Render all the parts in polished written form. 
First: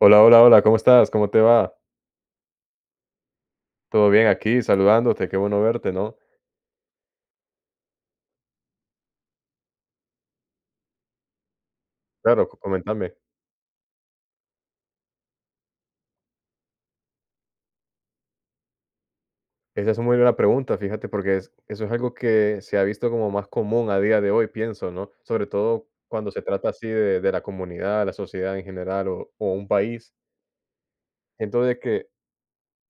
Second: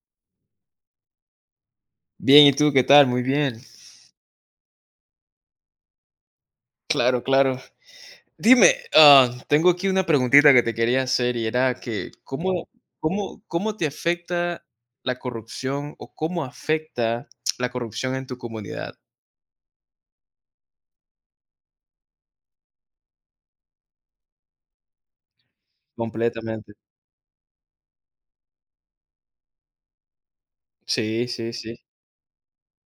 Hola, hola, hola, ¿cómo estás? ¿Cómo te va? Bien, ¿y tú qué tal? Muy bien. Todo bien aquí, saludándote, qué bueno verte, ¿no? Claro, claro. Dime, tengo aquí una preguntita que te quería hacer y era que Claro, ¿cómo, coméntame. cómo, cómo te afecta la corrupción o cómo afecta la corrupción en tu comunidad? Esa es una muy buena pregunta, fíjate, porque eso es algo que se ha visto como más común a día de hoy, pienso, ¿no? Sobre todo cuando se trata Completamente. así de la comunidad, la sociedad en general o un país. Sí, sí, Siento sí, de que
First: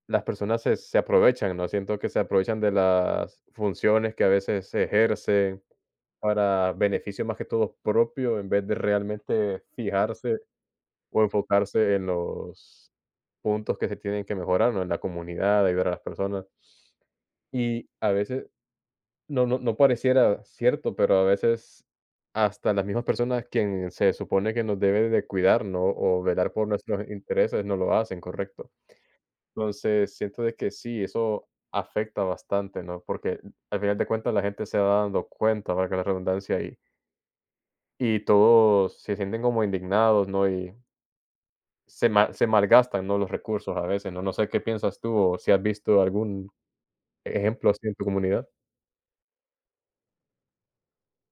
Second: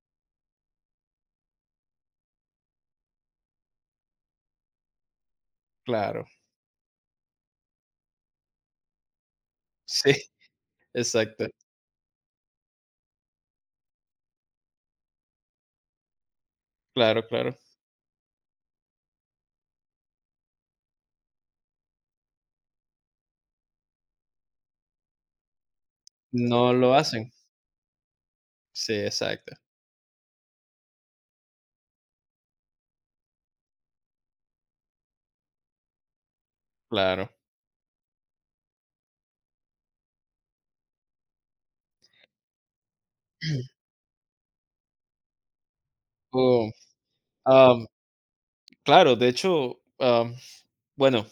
las personas se aprovechan, ¿no? Siento que se aprovechan de las funciones que a veces se ejercen claro. para beneficio más que todo propio, en vez de realmente Sí, fijarse o exacto. enfocarse en los puntos que se tienen que mejorar, ¿no? En la comunidad, ayudar a las personas. Claro, claro. Y a veces, no, no, no pareciera cierto, pero a veces hasta las mismas personas quien se supone que nos debe de cuidar, ¿no? O velar por No lo nuestros hacen. intereses, no lo hacen, correcto. Sí, exacto. Entonces, siento de que sí, eso afecta bastante, ¿no? Porque al final de cuentas la gente se va dando cuenta, valga la redundancia, y, Claro. y todos se sienten como indignados, ¿no? Y se malgastan, ¿no? Los recursos a veces, ¿no? No sé qué piensas tú o si has visto algún Oh, ejemplo am, así en tu comunidad. claro, de hecho, bueno,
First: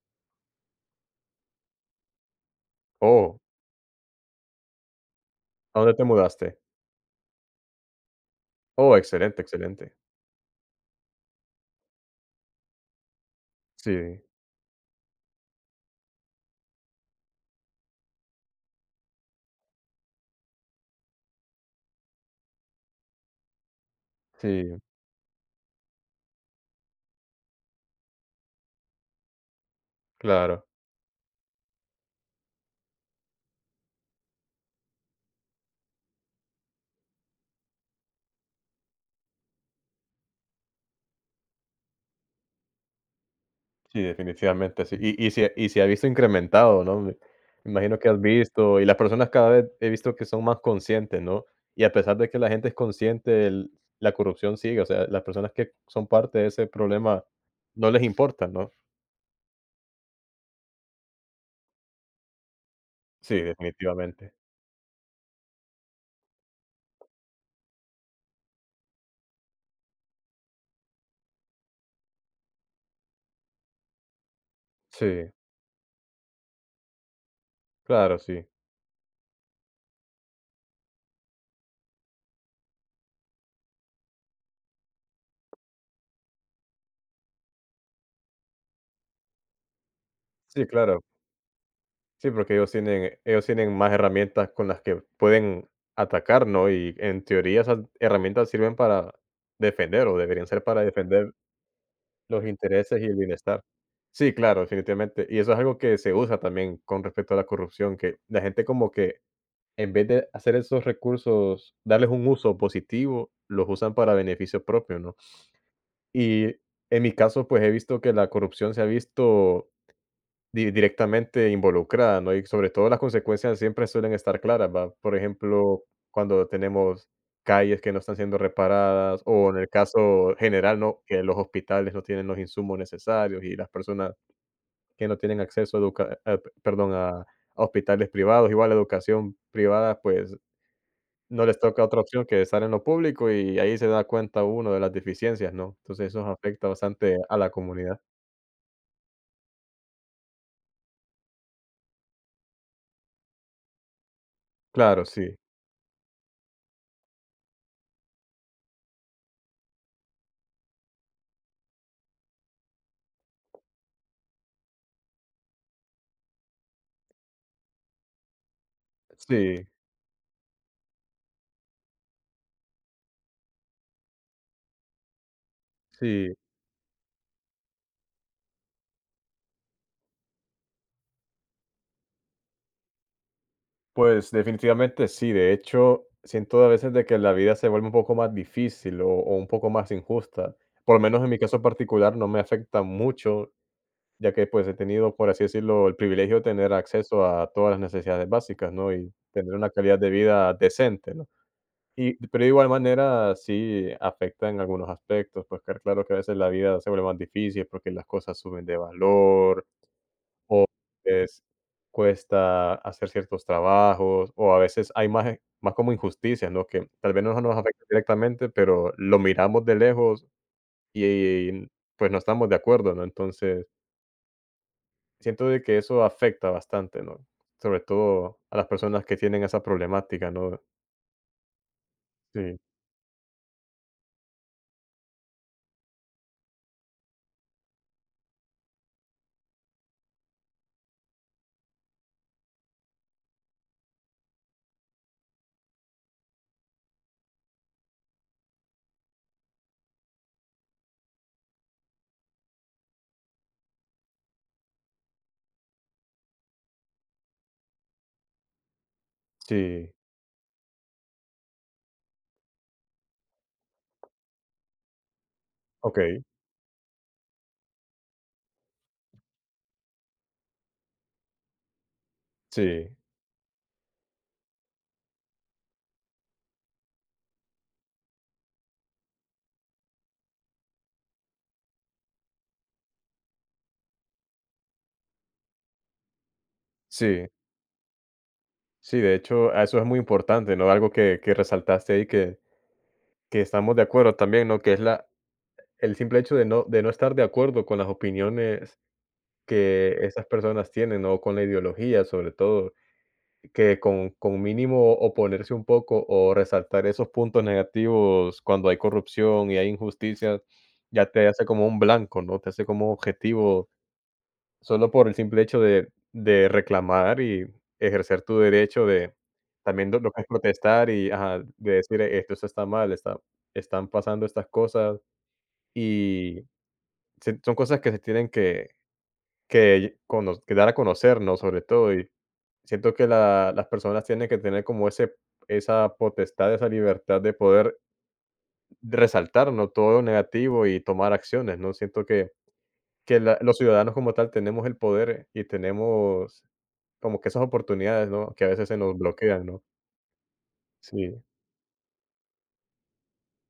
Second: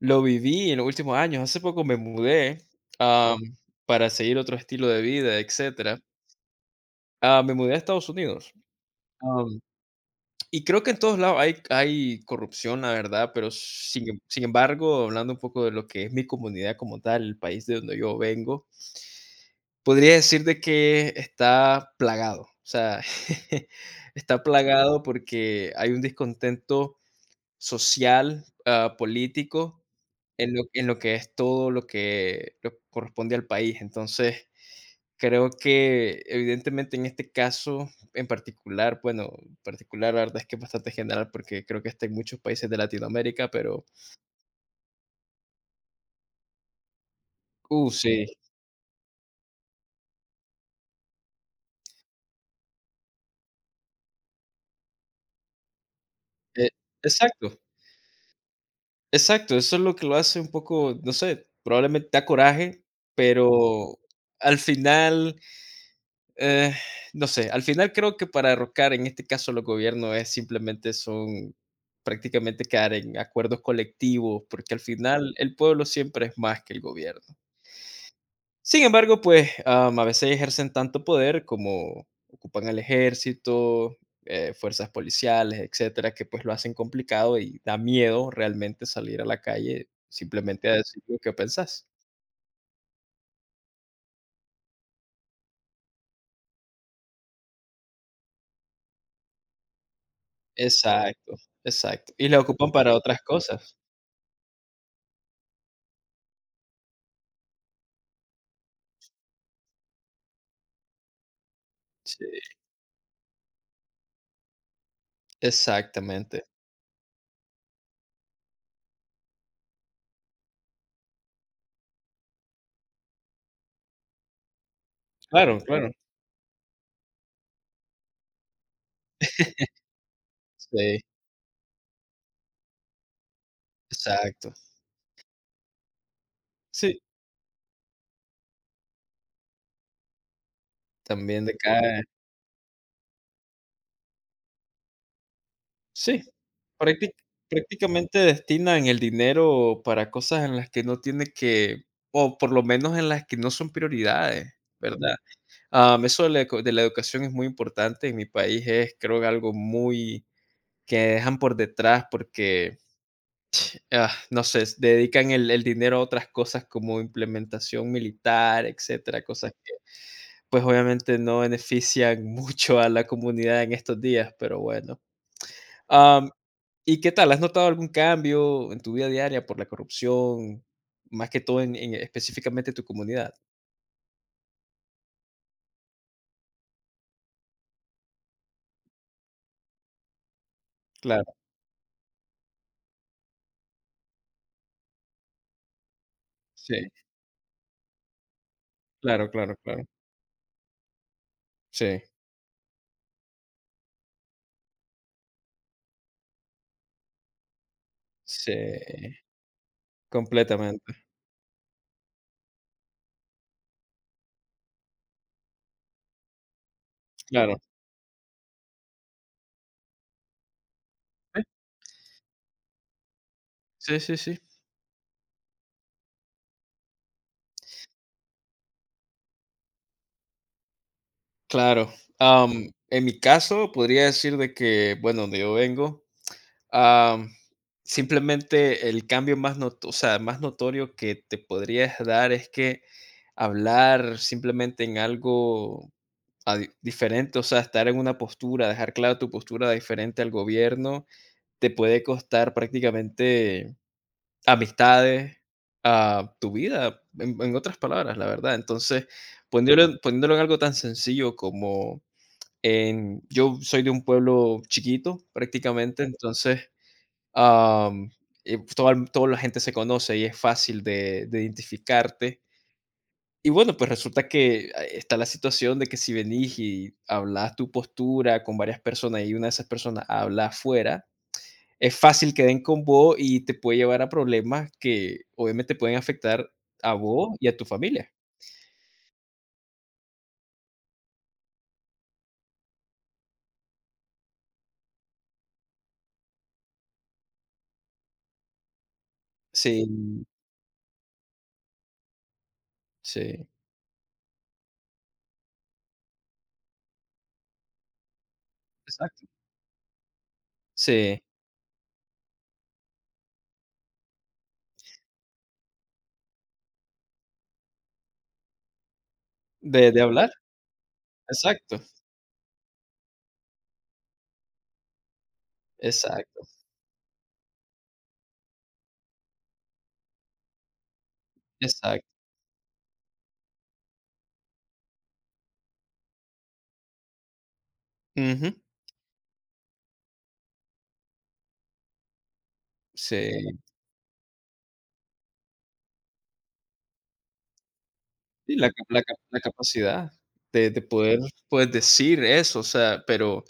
lo viví en los últimos años. Hace poco me mudé, am, Oh, para seguir otro estilo de vida, ¿a dónde etcétera. te mudaste? Ah, me mudé a Estados Unidos. Oh, excelente, am, excelente. y creo que en todos lados hay corrupción, la verdad, pero sin em Sí, sin embargo, hablando un poco de lo que es mi comunidad como tal, el país de donde yo vengo, podría decir de que está plagado, o sea, está sí, plagado porque hay un descontento social, político, en lo claro. en lo que es todo lo que corresponde al país. Entonces, creo que evidentemente en este caso en particular, bueno, particular la verdad es que es bastante general, porque creo que está en muchos países de Latinoamérica. Pero Sí, definitivamente, sí. Y se ha visto incrementado, ¿no? Me imagino que has sí, visto, y las personas cada vez he visto que son más conscientes, ¿no? Y a pesar de que la gente es consciente, el la corrupción sigue, o sea, las personas que son parte de ese eh, problema exacto, no les importa, ¿no? exacto, eso es lo que lo hace un poco, no sé, probablemente da coraje. Sí, Pero definitivamente. al final, Eh, no sé, al final creo que para derrocar en este caso los gobiernos es simplemente son prácticamente quedar en acuerdos colectivos, porque al Sí, final el pueblo siempre es más que el gobierno. claro, sí. Sin embargo, pues a veces ejercen tanto poder como ocupan el ejército, fuerzas policiales, etcétera, que pues lo hacen complicado y da miedo realmente salir a la calle Sí, simplemente a claro. decir lo que pensás. Sí, porque ellos tienen más herramientas con las que pueden atacar, ¿no? Y en teoría esas herramientas sirven para defender, o deberían ser para defender Exacto, exacto. Y lo los ocupan para intereses y el otras bienestar. cosas. Sí, claro, definitivamente. Y eso es algo que se usa también con respecto a la corrupción, que la gente como que en vez de hacer esos recursos, darles un Sí, uso positivo, los usan para beneficio propio, ¿no? exactamente. Y en mi caso, pues he visto que la corrupción se ha visto Di directamente involucrada, ¿no? Y sobre todo las consecuencias siempre suelen estar claras, ¿va? Por Claro, ejemplo, claro. cuando tenemos calles que no están siendo reparadas o en el caso general, Sí, ¿no? Que los hospitales no tienen los insumos necesarios y las personas exacto. que no tienen acceso a perdón, Sí, a hospitales privados, igual la educación privada, pues, no también les toca otra decae. opción que estar en lo público y ahí se da cuenta uno de las deficiencias, ¿no? Entonces, Sí, eso afecta prácti bastante a la comunidad. prácticamente destinan el dinero para cosas en las que no tiene que, o por lo menos en las que no son prioridades, Claro, ¿verdad? sí, Ah, eso de la eco de la educación es muy importante. En mi país es, creo que algo muy que dejan por detrás, porque, ah, no sé, dedican el dinero a otras cosas como implementación militar, etcétera, cosas sí, pues obviamente no benefician mucho a la comunidad en estos días, pero bueno. Am, sí. ¿Y qué tal? ¿Has notado algún cambio en tu vida diaria por la corrupción, más que todo en específicamente tu comunidad? Pues definitivamente sí, de hecho, siento a veces de que la vida se vuelve un poco más difícil o un poco más injusta. Por lo menos en Claro, mi caso particular no me afecta mucho, ya que pues he tenido, por así decirlo, el privilegio de tener sí, acceso a todas las necesidades básicas, ¿no? Y claro, tener claro, una claro. calidad de vida decente, ¿no? Sí, Y, pero de igual manera sí afecta en algunos aspectos, pues que claro que a veces la vida se vuelve más difícil porque las cosas suben de sí, valor, completamente, veces cuesta hacer ciertos trabajos, o a veces hay más, más como injusticias, ¿no? Que tal vez no nos claro. afecta directamente, pero lo miramos de lejos y, pues, no estamos de acuerdo, ¿no? Entonces, Sí, sí, sí, sí. siento de que eso afecta bastante, ¿no? Sobre todo a las personas que tienen esa problemática, ¿no? Claro. Sí, En mi caso, podría decir de que, bueno, donde yo vengo, Am, simplemente el cambio más not o sea, más notorio que te podrías dar es que hablar simplemente en algo a di diferente, o sea, estar en una postura, dejar clara tu postura diferente al gobierno, te puede costar prácticamente amistades, a tu vida, en otras palabras, la verdad. Entonces, sí, poniéndolo en algo tan sencillo como en yo soy de un pueblo chiquito prácticamente, okey, entonces, Am, toda la gente se conoce y es fácil de identificarte. sí, Y bueno, pues resulta que está la situación de que si venís y hablas tu postura con varias personas y una de esas personas habla afuera, es fácil que den con vos y te puede llevar a problemas que obviamente pueden afectar a sí, vos y a tu familia. sí, de hecho, a eso es muy importante, ¿no? Algo que resaltaste ahí que estamos de acuerdo también, ¿no? Que es la El simple hecho de no estar de acuerdo con las opiniones Sí, que esas personas tienen, o con la ideología, sobre todo, sí, que con mínimo oponerse un poco o resaltar esos puntos negativos cuando hay exacto. corrupción y hay injusticias, ya Sí, te hace como un blanco, ¿no? Te hace como objetivo solo por el simple hecho de reclamar y ejercer tu derecho de también de, lo de lo que es hablar, protestar y ajá, de exacto, decir: "Esto está mal, está están pasando estas cosas", exacto, y se son cosas que se tienen que dar a conocer, ¿no? Sobre todo, exacto. y siento que la las personas tienen que tener como ese esa potestad, esa libertad de poder Ujú, resaltar, ¿no? Todo lo negativo y tomar acciones, ¿no? Siento que sí. la los ciudadanos como tal tenemos el poder y tenemos como que esas oportunidades, ¿no? Que a Sí, veces la se ca nos la ca la bloquean, ¿no? capacidad de poder, Sí, pues, decir eso, o sea, pero,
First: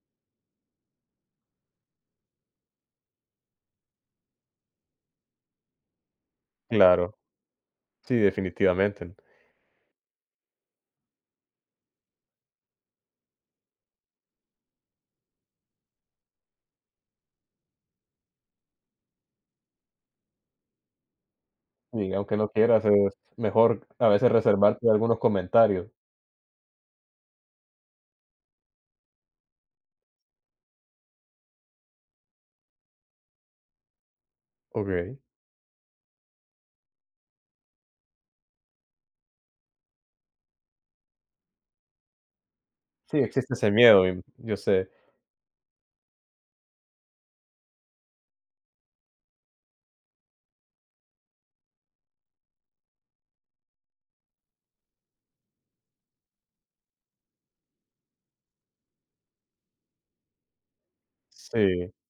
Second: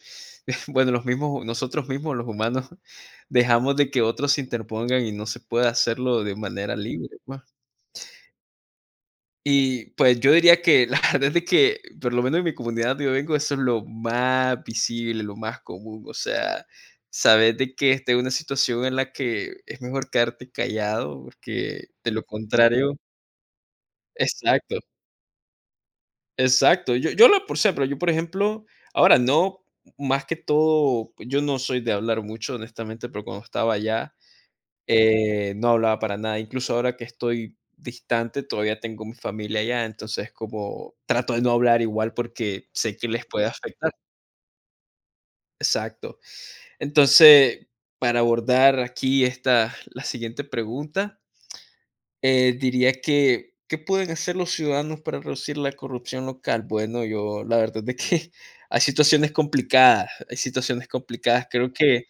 bueno, los mismos nosotros mismos, los humanos, dejamos de que otros se interpongan y no se pueda hacerlo de manera libre, claro. pues. Sí, definitivamente. Y pues, yo diría que la verdad es de que, por lo menos en mi comunidad donde yo vengo, eso es lo más visible, lo más común, o sea, saber de que está en una situación en la que es mejor quedarte callado, porque Sí, de lo aunque no quieras, contrario es mejor a veces exacto. reservarte algunos comentarios. Exacto. Yo lo sé, pero yo, por ejemplo, ahora no, más que todo, yo no soy de hablar mucho, honestamente, pero cuando estaba allá, Okey. No hablaba para nada. Incluso ahora que estoy distante, todavía tengo mi familia allá, entonces como trato de no hablar igual porque sé que Sí, les puede existe ese afectar. miedo, y yo sé. Exacto. Entonces, para abordar aquí esta la siguiente pregunta, diría que ¿qué pueden hacer los ciudadanos para reducir la corrupción local? Bueno, yo la verdad es que hay situaciones complicadas, hay situaciones complicadas. Creo Sí, que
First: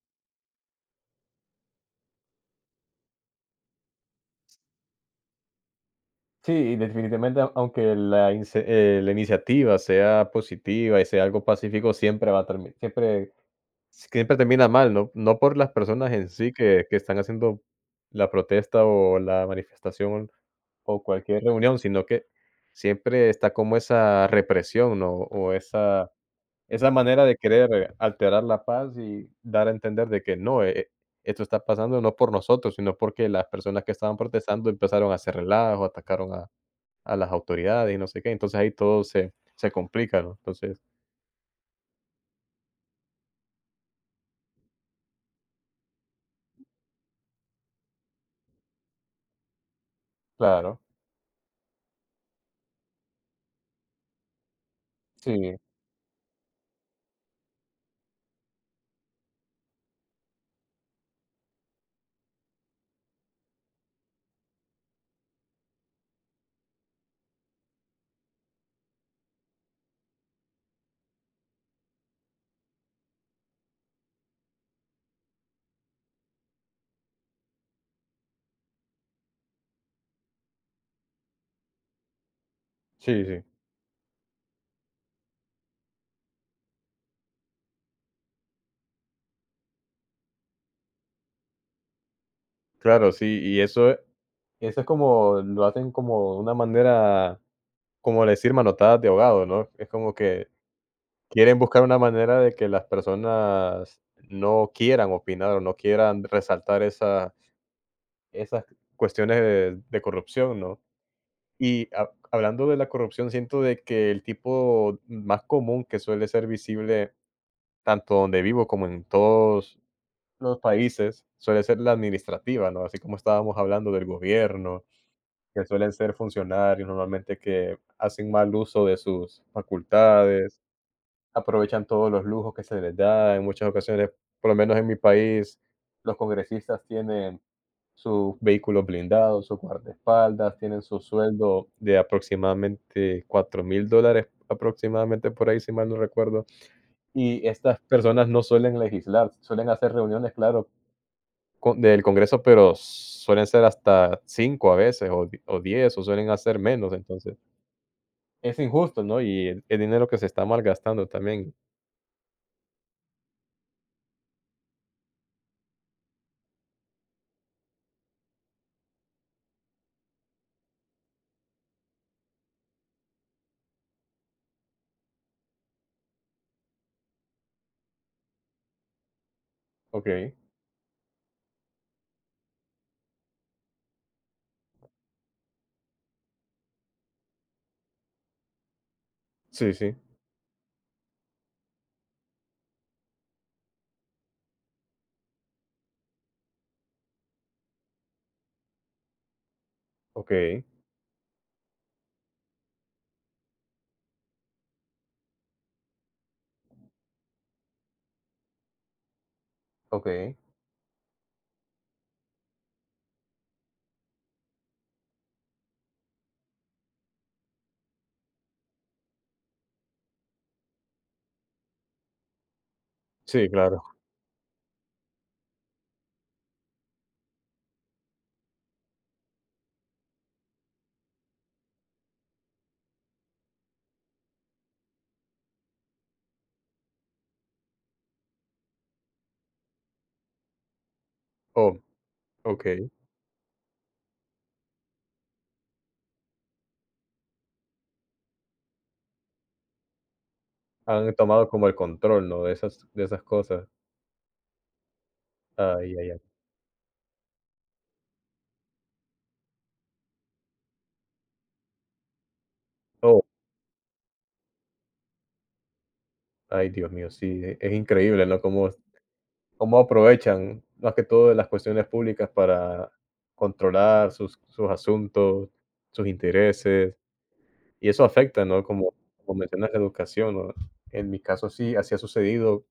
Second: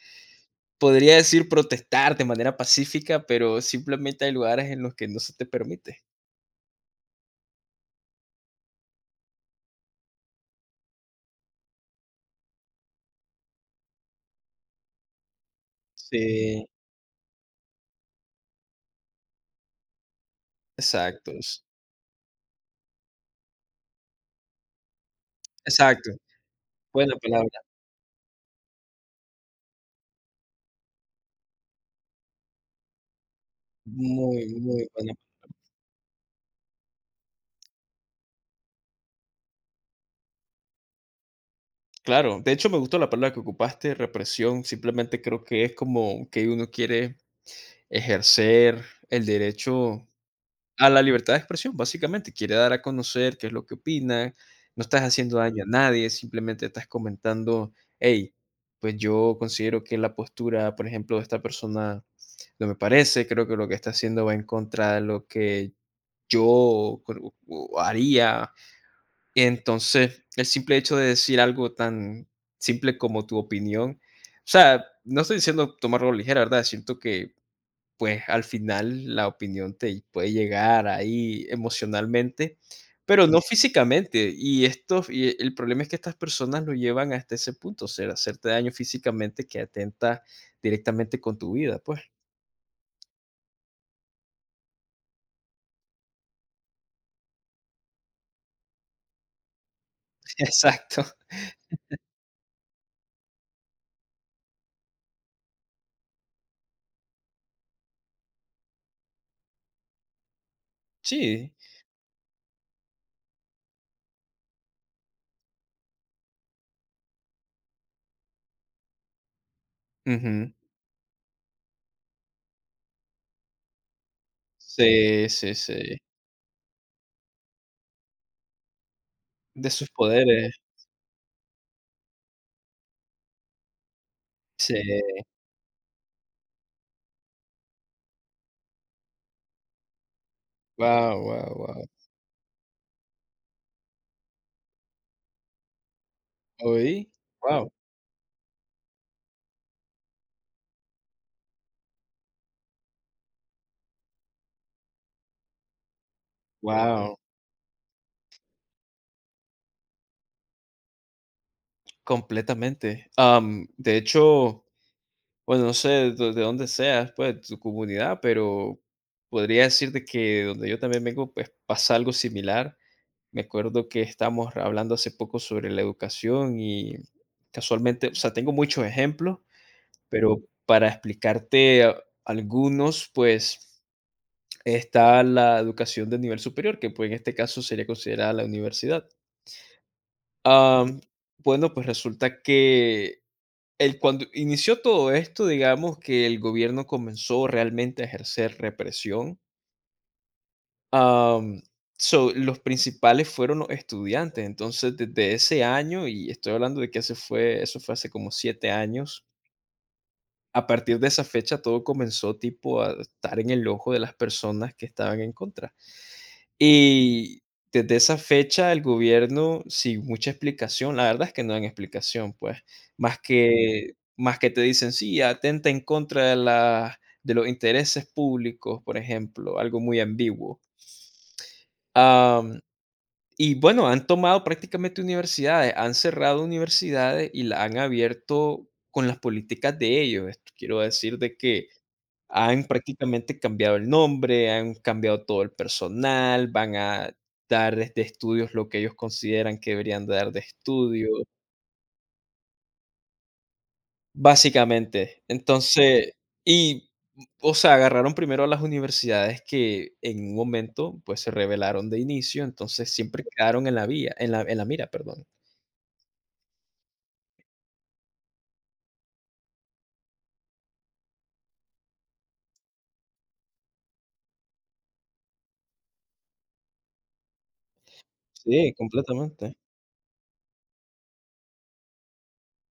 podría decir protestar de manera pacífica, pero simplemente hay lugares en los que no se te permite. sí, y definitivamente, aunque la iniciativa sea positiva y sea algo pacífico, siempre va a terminar, siempre termina mal, no por las personas en sí Sí, que están haciendo la protesta o la manifestación o exacto, cualquier reunión, sino que siempre está como esa represión, ¿no? O esa exacto. Esa Buena manera de palabra, querer alterar la paz y dar a entender de que no, esto está pasando no por nosotros, sino porque las personas que estaban muy, protestando muy empezaron buena. a hacer relajo, atacaron a las autoridades y no sé qué. Entonces ahí todo se complica, ¿no? Entonces Claro, de hecho me gustó la palabra que ocupaste, represión. Simplemente creo que es como que uno quiere ejercer el derecho claro, a la libertad de expresión, básicamente, quiere dar a conocer qué es lo que opina, no estás haciendo sí, daño a nadie, simplemente estás comentando: "Hey, pues yo considero que la postura, por ejemplo, de esta persona no me parece, creo que lo que está haciendo va en contra de lo que yo creo o haría". Entonces, el simple hecho de decir algo tan simple como tu opinión, o sea, no estoy diciendo tomarlo ligera, ¿verdad? Siento que pues al final la opinión te puede llegar ahí emocionalmente, sí, pero no sí, físicamente. Y esto, y el problema es que estas personas lo llevan hasta ese punto, o sea, hacerte daño físicamente que atenta directamente con tu vida, pues. claro, sí, y eso eso es como lo hacen como una manera, como decir, manotadas de ahogado, ¿no? Es como que Exacto. quieren buscar una manera de que las personas no quieran opinar o no quieran resaltar esa esas cuestiones de corrupción, ¿no? Sí. Y ha hablando de la corrupción, siento de que el tipo más común que suele ser visible, tanto donde vivo como en todos Ujú. los países, suele ser la administrativa, ¿no? Así como estábamos hablando del gobierno, Sí, sí, que suelen sí. ser funcionarios normalmente que hacen mal uso de sus De sus poderes. facultades, aprovechan todos los lujos que se les da, en muchas ocasiones, por lo Sí. menos en mi país, los congresistas tienen sus vehículos blindados, sus guardaespaldas, tienen su Wow, wow, sueldo guau. de aproximadamente $4,000, aproximadamente por ahí, si mal no recuerdo. ¿Oí? Y Wow, estas personas no suelen legislar, suelen hacer reuniones, claro, del Congreso, pero suelen ser hasta 5 a veces, o 10 o suelen hacer menos. guau. Entonces, es injusto, ¿no? Y el dinero que se está malgastando también. Completamente. De hecho, bueno, no sé do de dónde seas, pues, tu comunidad, pero podría decirte que donde yo también vengo, pues, pasa algo similar. Me acuerdo que estábamos hablando hace poco sobre la educación y casualmente, o sea, tengo muchos ejemplos, Ok, pero para explicarte a algunos, pues, está la educación de nivel superior, que pues, en este caso sería considerada la universidad. sí, sí, Ah, bueno, pues resulta que cuando inició todo esto, digamos que el gobierno comenzó realmente a ejercer represión. ok, am, so, los principales fueron los estudiantes. Entonces, desde ese año, y estoy hablando de que eso fue hace como 7 años. ok, A partir de esa fecha todo comenzó tipo a estar en el ojo de las personas que estaban en contra. Y desde esa fecha el gobierno, sin mucha explicación, la verdad es que no dan explicación, pues, más Mm. sí, claro. que más que te dicen: "Sí, atenta en contra de la de los intereses públicos", por ejemplo, algo muy ambiguo. Am, y bueno, han tomado prácticamente universidades, han cerrado universidades y las han abierto con las políticas de ellos. Esto quiero decir de que Oh, han ok. prácticamente cambiado el nombre, han cambiado todo el personal, van a dar de estudios lo que ellos consideran que deberían de dar de estudio, Han tomado como el control, ¿no? De esas cosas. básicamente. Ay, ay, Entonces, ay. y, o sea, agarraron primero a las universidades que en un momento, pues, se revelaron de inicio, entonces Oh, siempre quedaron en la vía, en la mira, perdón. ay, Dios mío, sí, es increíble, ¿no? Cómo cómo aprovechan, más que todo, de las cuestiones públicas para controlar sus asuntos, sus intereses, y eso afecta, ¿no? Sí, Como como completamente. mencionas la educación, ¿no? En mi caso, sí, así ha sucedido.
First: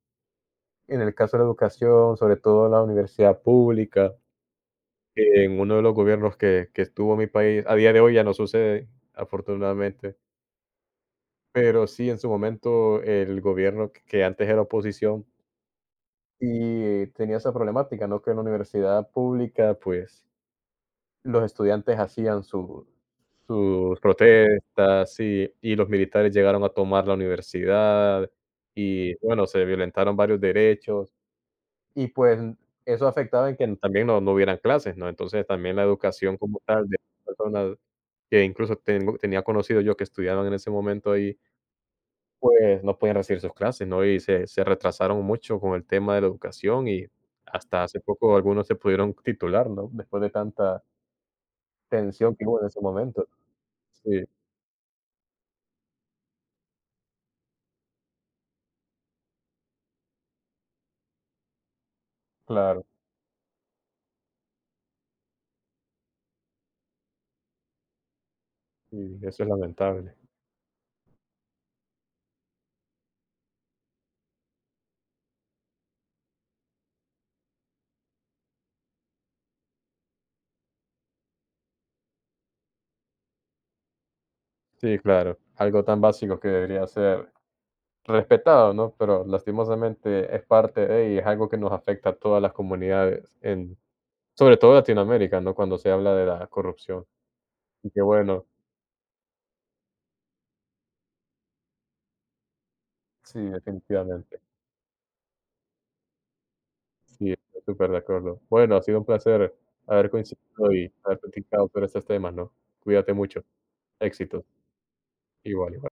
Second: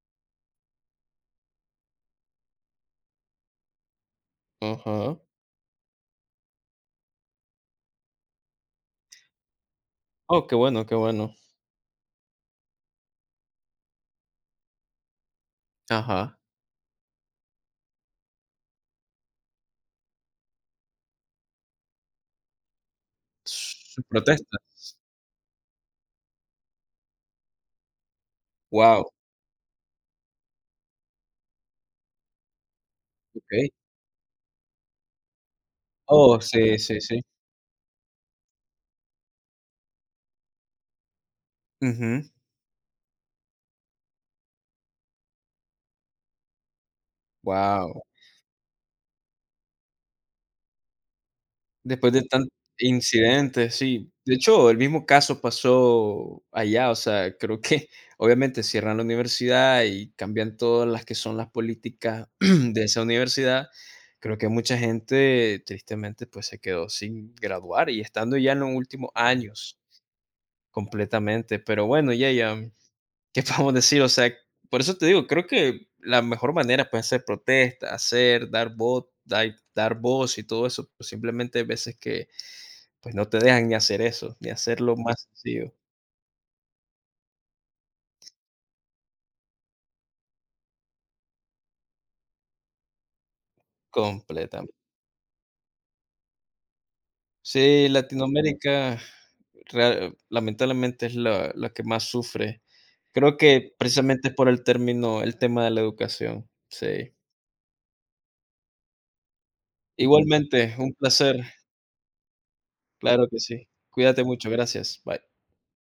En el caso de la educación, sobre todo la universidad pública, Ajá. en uno de los gobiernos que estuvo en mi país, a día de hoy ya no sucede, afortunadamente, Oh, qué bueno, qué bueno. pero sí, en su momento, el gobierno que antes era oposición Ajá. y tenía esa problemática, ¿no? Que en la universidad pública, pues, los estudiantes hacían su sus Su protesta. protestas, sí, y los militares llegaron a tomar la universidad, Wow. y bueno, se violentaron varios derechos, y pues, eso afectaba en que Okey. también no hubieran clases, ¿no? Entonces, también la educación Oh, como sí, tal de sí, sí. personas que incluso tengo tenía conocido yo que estudiaban en ese momento ahí, Ujú. pues, no podían recibir sus clases, ¿no? Y se retrasaron mucho con el tema de la educación, y hasta hace Wow. poco algunos se pudieron titular, ¿no? Después de tanta después de tensión que tan hubo en ese momento. Incidentes, sí. Sí, De hecho, el mismo caso pasó allá, o sea, creo que obviamente cierran la universidad y cambian todas las que son las políticas de claro, esa universidad. Creo que mucha gente, tristemente, pues se quedó sin graduar y estando ya en los últimos sí, eso es años lamentable. completamente. Pero bueno, ya, ya. ¿qué podemos decir? O sea, por eso te digo, creo que la mejor manera puede hacer protesta, hacer, dar voz, dar voz y todo eso, pues simplemente hay veces que pues no te dejan ni hacer eso, ni hacerlo Sí, más claro, sencillo, algo tan básico que debería ser respetado, ¿no? Pero lastimosamente es parte de, y es algo que nos afecta a todas las comunidades en sobre todo completamente. Latinoamérica, ¿no? Cuando se habla de la corrupción. Sí, Y qué bueno, Latinoamérica lamentablemente es la que más sufre. Creo sí, que precisamente es definitivamente. por el término, el tema de la educación. Sí. Sí, estoy súper de acuerdo. Bueno, ha sido un placer haber coincidido Igualmente, y un haber placer, platicado sobre estos temas, ¿no? Cuídate claro que mucho. sí. Cuídate Éxitos. mucho, gracias. Bye. Igual, igual.